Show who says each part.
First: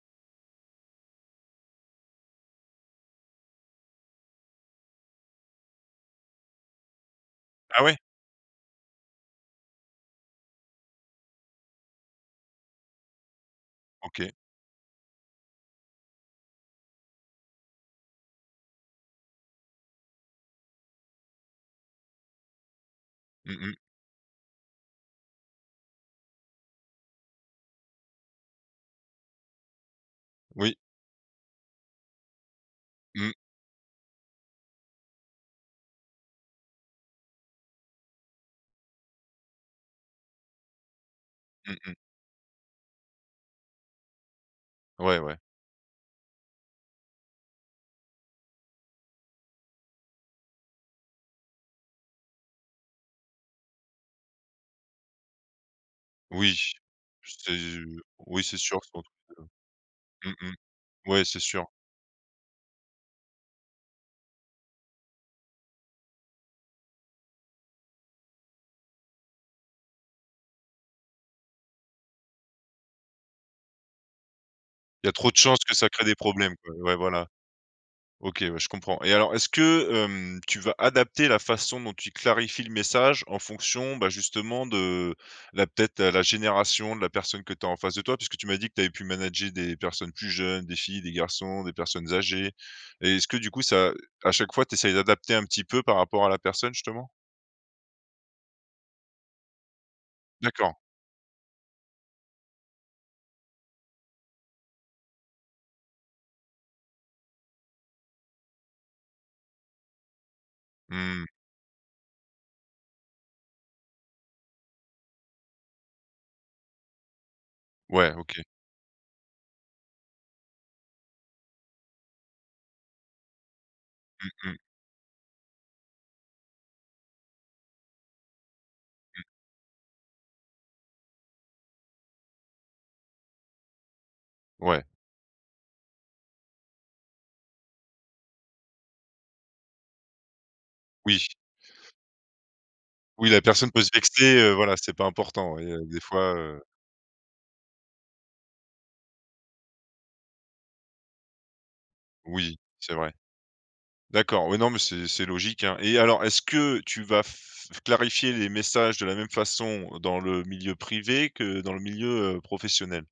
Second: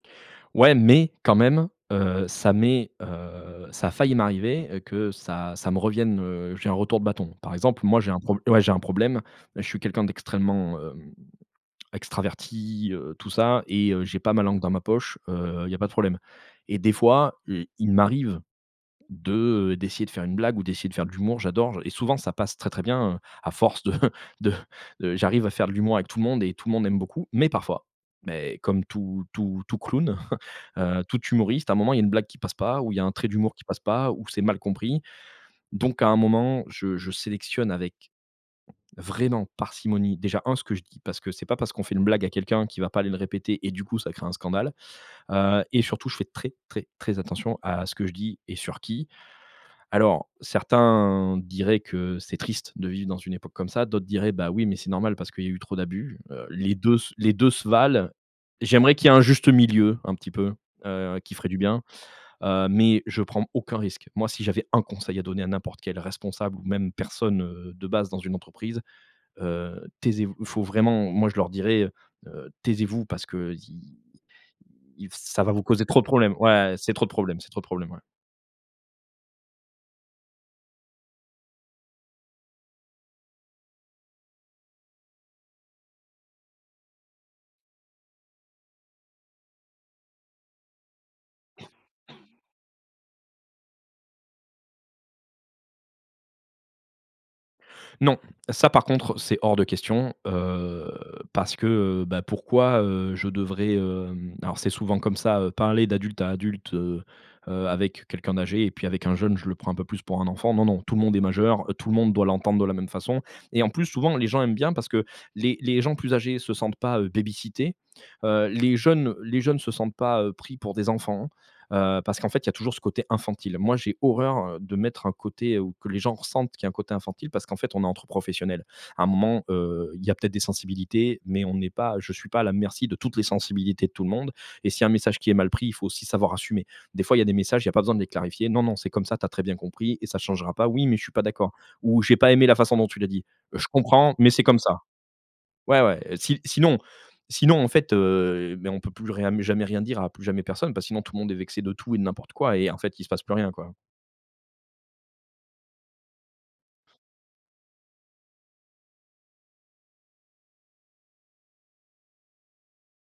Speaker 1: Ouais! Mais quand même, heu, ça m'est heu, ça a failli m'arriver que ça ça me revienne heu, j'ai un retour de bâton. Par
Speaker 2: Ah
Speaker 1: exemple,
Speaker 2: ouais?
Speaker 1: moi j'ai un problè ouais, j'ai un problème. Je suis quelqu'un d'extrêmement, heu, extraverti, heu, tout ça! Et heu, j'ai
Speaker 2: OK.
Speaker 1: pas ma langue dans ma poche. Heu, il y a pas de problème. Et des fois, e il m'arrive de d'essayer de faire une blague, ou d'essayer de faire de l'humour. J'adore! Je Et souvent, ça passe très, très bien, hein! A
Speaker 2: Mmh mh.
Speaker 1: force de de, heu, j'arrive à faire de l'humour avec tout le monde et tout le monde aime beaucoup. Mais parfois mais comme tout tout tout clown,
Speaker 2: Oui.
Speaker 1: heu, tout humoriste, à un moment il y a une blague qui passe pas, ou il y a un trait
Speaker 2: Mmh.
Speaker 1: d'humour qui passe pas, ou c'est mal compris! Donc, à un moment, je je sélectionne avec vraiment parcimonie; déjà un ce que je dis! Parce que c'est pas parce
Speaker 2: Mmh
Speaker 1: qu'on
Speaker 2: mh.
Speaker 1: fait une blague à quelqu'un qui va pas aller le répéter, et du coup, ça crée un scandale!
Speaker 2: Ouais, ouais.
Speaker 1: Heu et surtout je fais très, très, très attention à ce que je dis et sur qui! Alors, certains diraient que: «C'est triste de vivre dans une époque comme ça!» D'autres, diraient: «Bah, oui! Mais c'est normal parce qu'il y a eu trop d'abus». Heu,
Speaker 2: Oui!
Speaker 1: les 2 se les 2
Speaker 2: C'est
Speaker 1: se
Speaker 2: euh,
Speaker 1: valent.
Speaker 2: oui, c'est sûr si
Speaker 1: J'aimerais
Speaker 2: on
Speaker 1: qu'il y
Speaker 2: trouve
Speaker 1: ait un juste milieu, un
Speaker 2: que
Speaker 1: petit
Speaker 2: Mmh
Speaker 1: peu.
Speaker 2: mh.
Speaker 1: Heu,
Speaker 2: Ouais,
Speaker 1: qui
Speaker 2: c'est
Speaker 1: ferait du
Speaker 2: sûr.
Speaker 1: bien. Heu, mais je prends aucun risque. Moi si j'avais 1 conseil à donner à n'importe quel responsable, ou même personne, heu, de base dans une entreprise, heu: «Taisez-vous!» Il faut vraiment Moi je leur dirais, heu: «Taisez-vous parce qu'il
Speaker 2: Il
Speaker 1: il
Speaker 2: y a trop de
Speaker 1: ça va
Speaker 2: chances
Speaker 1: vous
Speaker 2: que
Speaker 1: causer
Speaker 2: ça
Speaker 1: trop de
Speaker 2: crée des
Speaker 1: problèmes!»
Speaker 2: problèmes,
Speaker 1: Ouais!
Speaker 2: quoi,
Speaker 1: C'est
Speaker 2: ouais,
Speaker 1: trop de
Speaker 2: voilà!
Speaker 1: problèmes, c'est trop de problèmes. Ouais!
Speaker 2: OK, ouais, je comprends. Et alors, est-ce que, hem, tu vas adapter la façon dont tu clarifies le message en fonction, bah, justement, de la peut-être, la génération de la personne que tu as en face de toi? Puisque tu m'as dit que tu avais pu manager des personnes plus jeunes, des filles, des garçons, des personnes âgées. Et est-ce que du coup, ça à chaque fois tu essayes d'adapter un petit peu par rapport à la personne justement?
Speaker 1: Non! Ça par contre, c'est hors de question!
Speaker 2: D'accord.
Speaker 1: Heu, parce que, heu, bah, pourquoi, heu, je devrais, heu Alors, c'est souvent comme ça! Parler d'adulte à adulte, heu, avec, heu, quelqu'un d'âgé et puis avec un jeune, je le prends un peu plus pour un enfant, non, non! Tout le monde est
Speaker 2: Mmh.
Speaker 1: majeur, tout le monde doit l'entendre de la même façon. Et en plus, souvent, les gens aiment bien parce que les les gens plus âgés se sentent pas, heu, baby-sitté,
Speaker 2: Ouais, OK.
Speaker 1: heu, les jeunes les jeunes se sentent pas, heu, pris pour des enfants. Heu, parce qu'en fait il y a toujours ce côté infantile. Moi j'ai
Speaker 2: Mmh
Speaker 1: horreur,
Speaker 2: mh.
Speaker 1: heu, de mettre un côté, ou que les gens ressentent qu'il y a côté infantile parce qu'en fait on est entre professionnels. À un
Speaker 2: Mmh.
Speaker 1: moment, heu, il y a peut-être des sensibilités, mais on n'est pas je suis pas à la merci de toutes les sensibilités de tout le monde et s'il
Speaker 2: Ouais.
Speaker 1: y a un message qui est mal pris, il faut aussi savoir assumer! Des fois, il y a des messages, il y a pas besoin de les clarifier: «Non, non! C'est comme ça! Tu as très bien compris, et ça changera pas!» «Oui! Mais je suis pas
Speaker 2: Oui.
Speaker 1: d'accord!» Ou: «J'ai pas aimé la façon dont tu l'as dit!»
Speaker 2: Oui! La
Speaker 1: «Je
Speaker 2: personne peut se
Speaker 1: comprends. Mais
Speaker 2: vexer,
Speaker 1: c'est
Speaker 2: heu,
Speaker 1: comme
Speaker 2: voilà!
Speaker 1: ça!»
Speaker 2: C'est pas important. Oui,
Speaker 1: Ouais,
Speaker 2: heu, des
Speaker 1: ouais. Et
Speaker 2: fois,
Speaker 1: si
Speaker 2: heu
Speaker 1: sinon sinon en fait, heu, mais on peut plus rien mais jamais rien dire à plus jamais personne, parce que sinon, tout monde est vexé de tout et de n'importe quoi.
Speaker 2: Oui!
Speaker 1: Et en
Speaker 2: c'est
Speaker 1: fait, il se
Speaker 2: vrai.
Speaker 1: passe plus rien quoi!
Speaker 2: D'accord! Oui, non mais c'est c'est logique, hein! Et alors, est-ce que tu vas f clarifier les messages de la même façon dans le milieu privé que dans le milieu, heu, professionnel?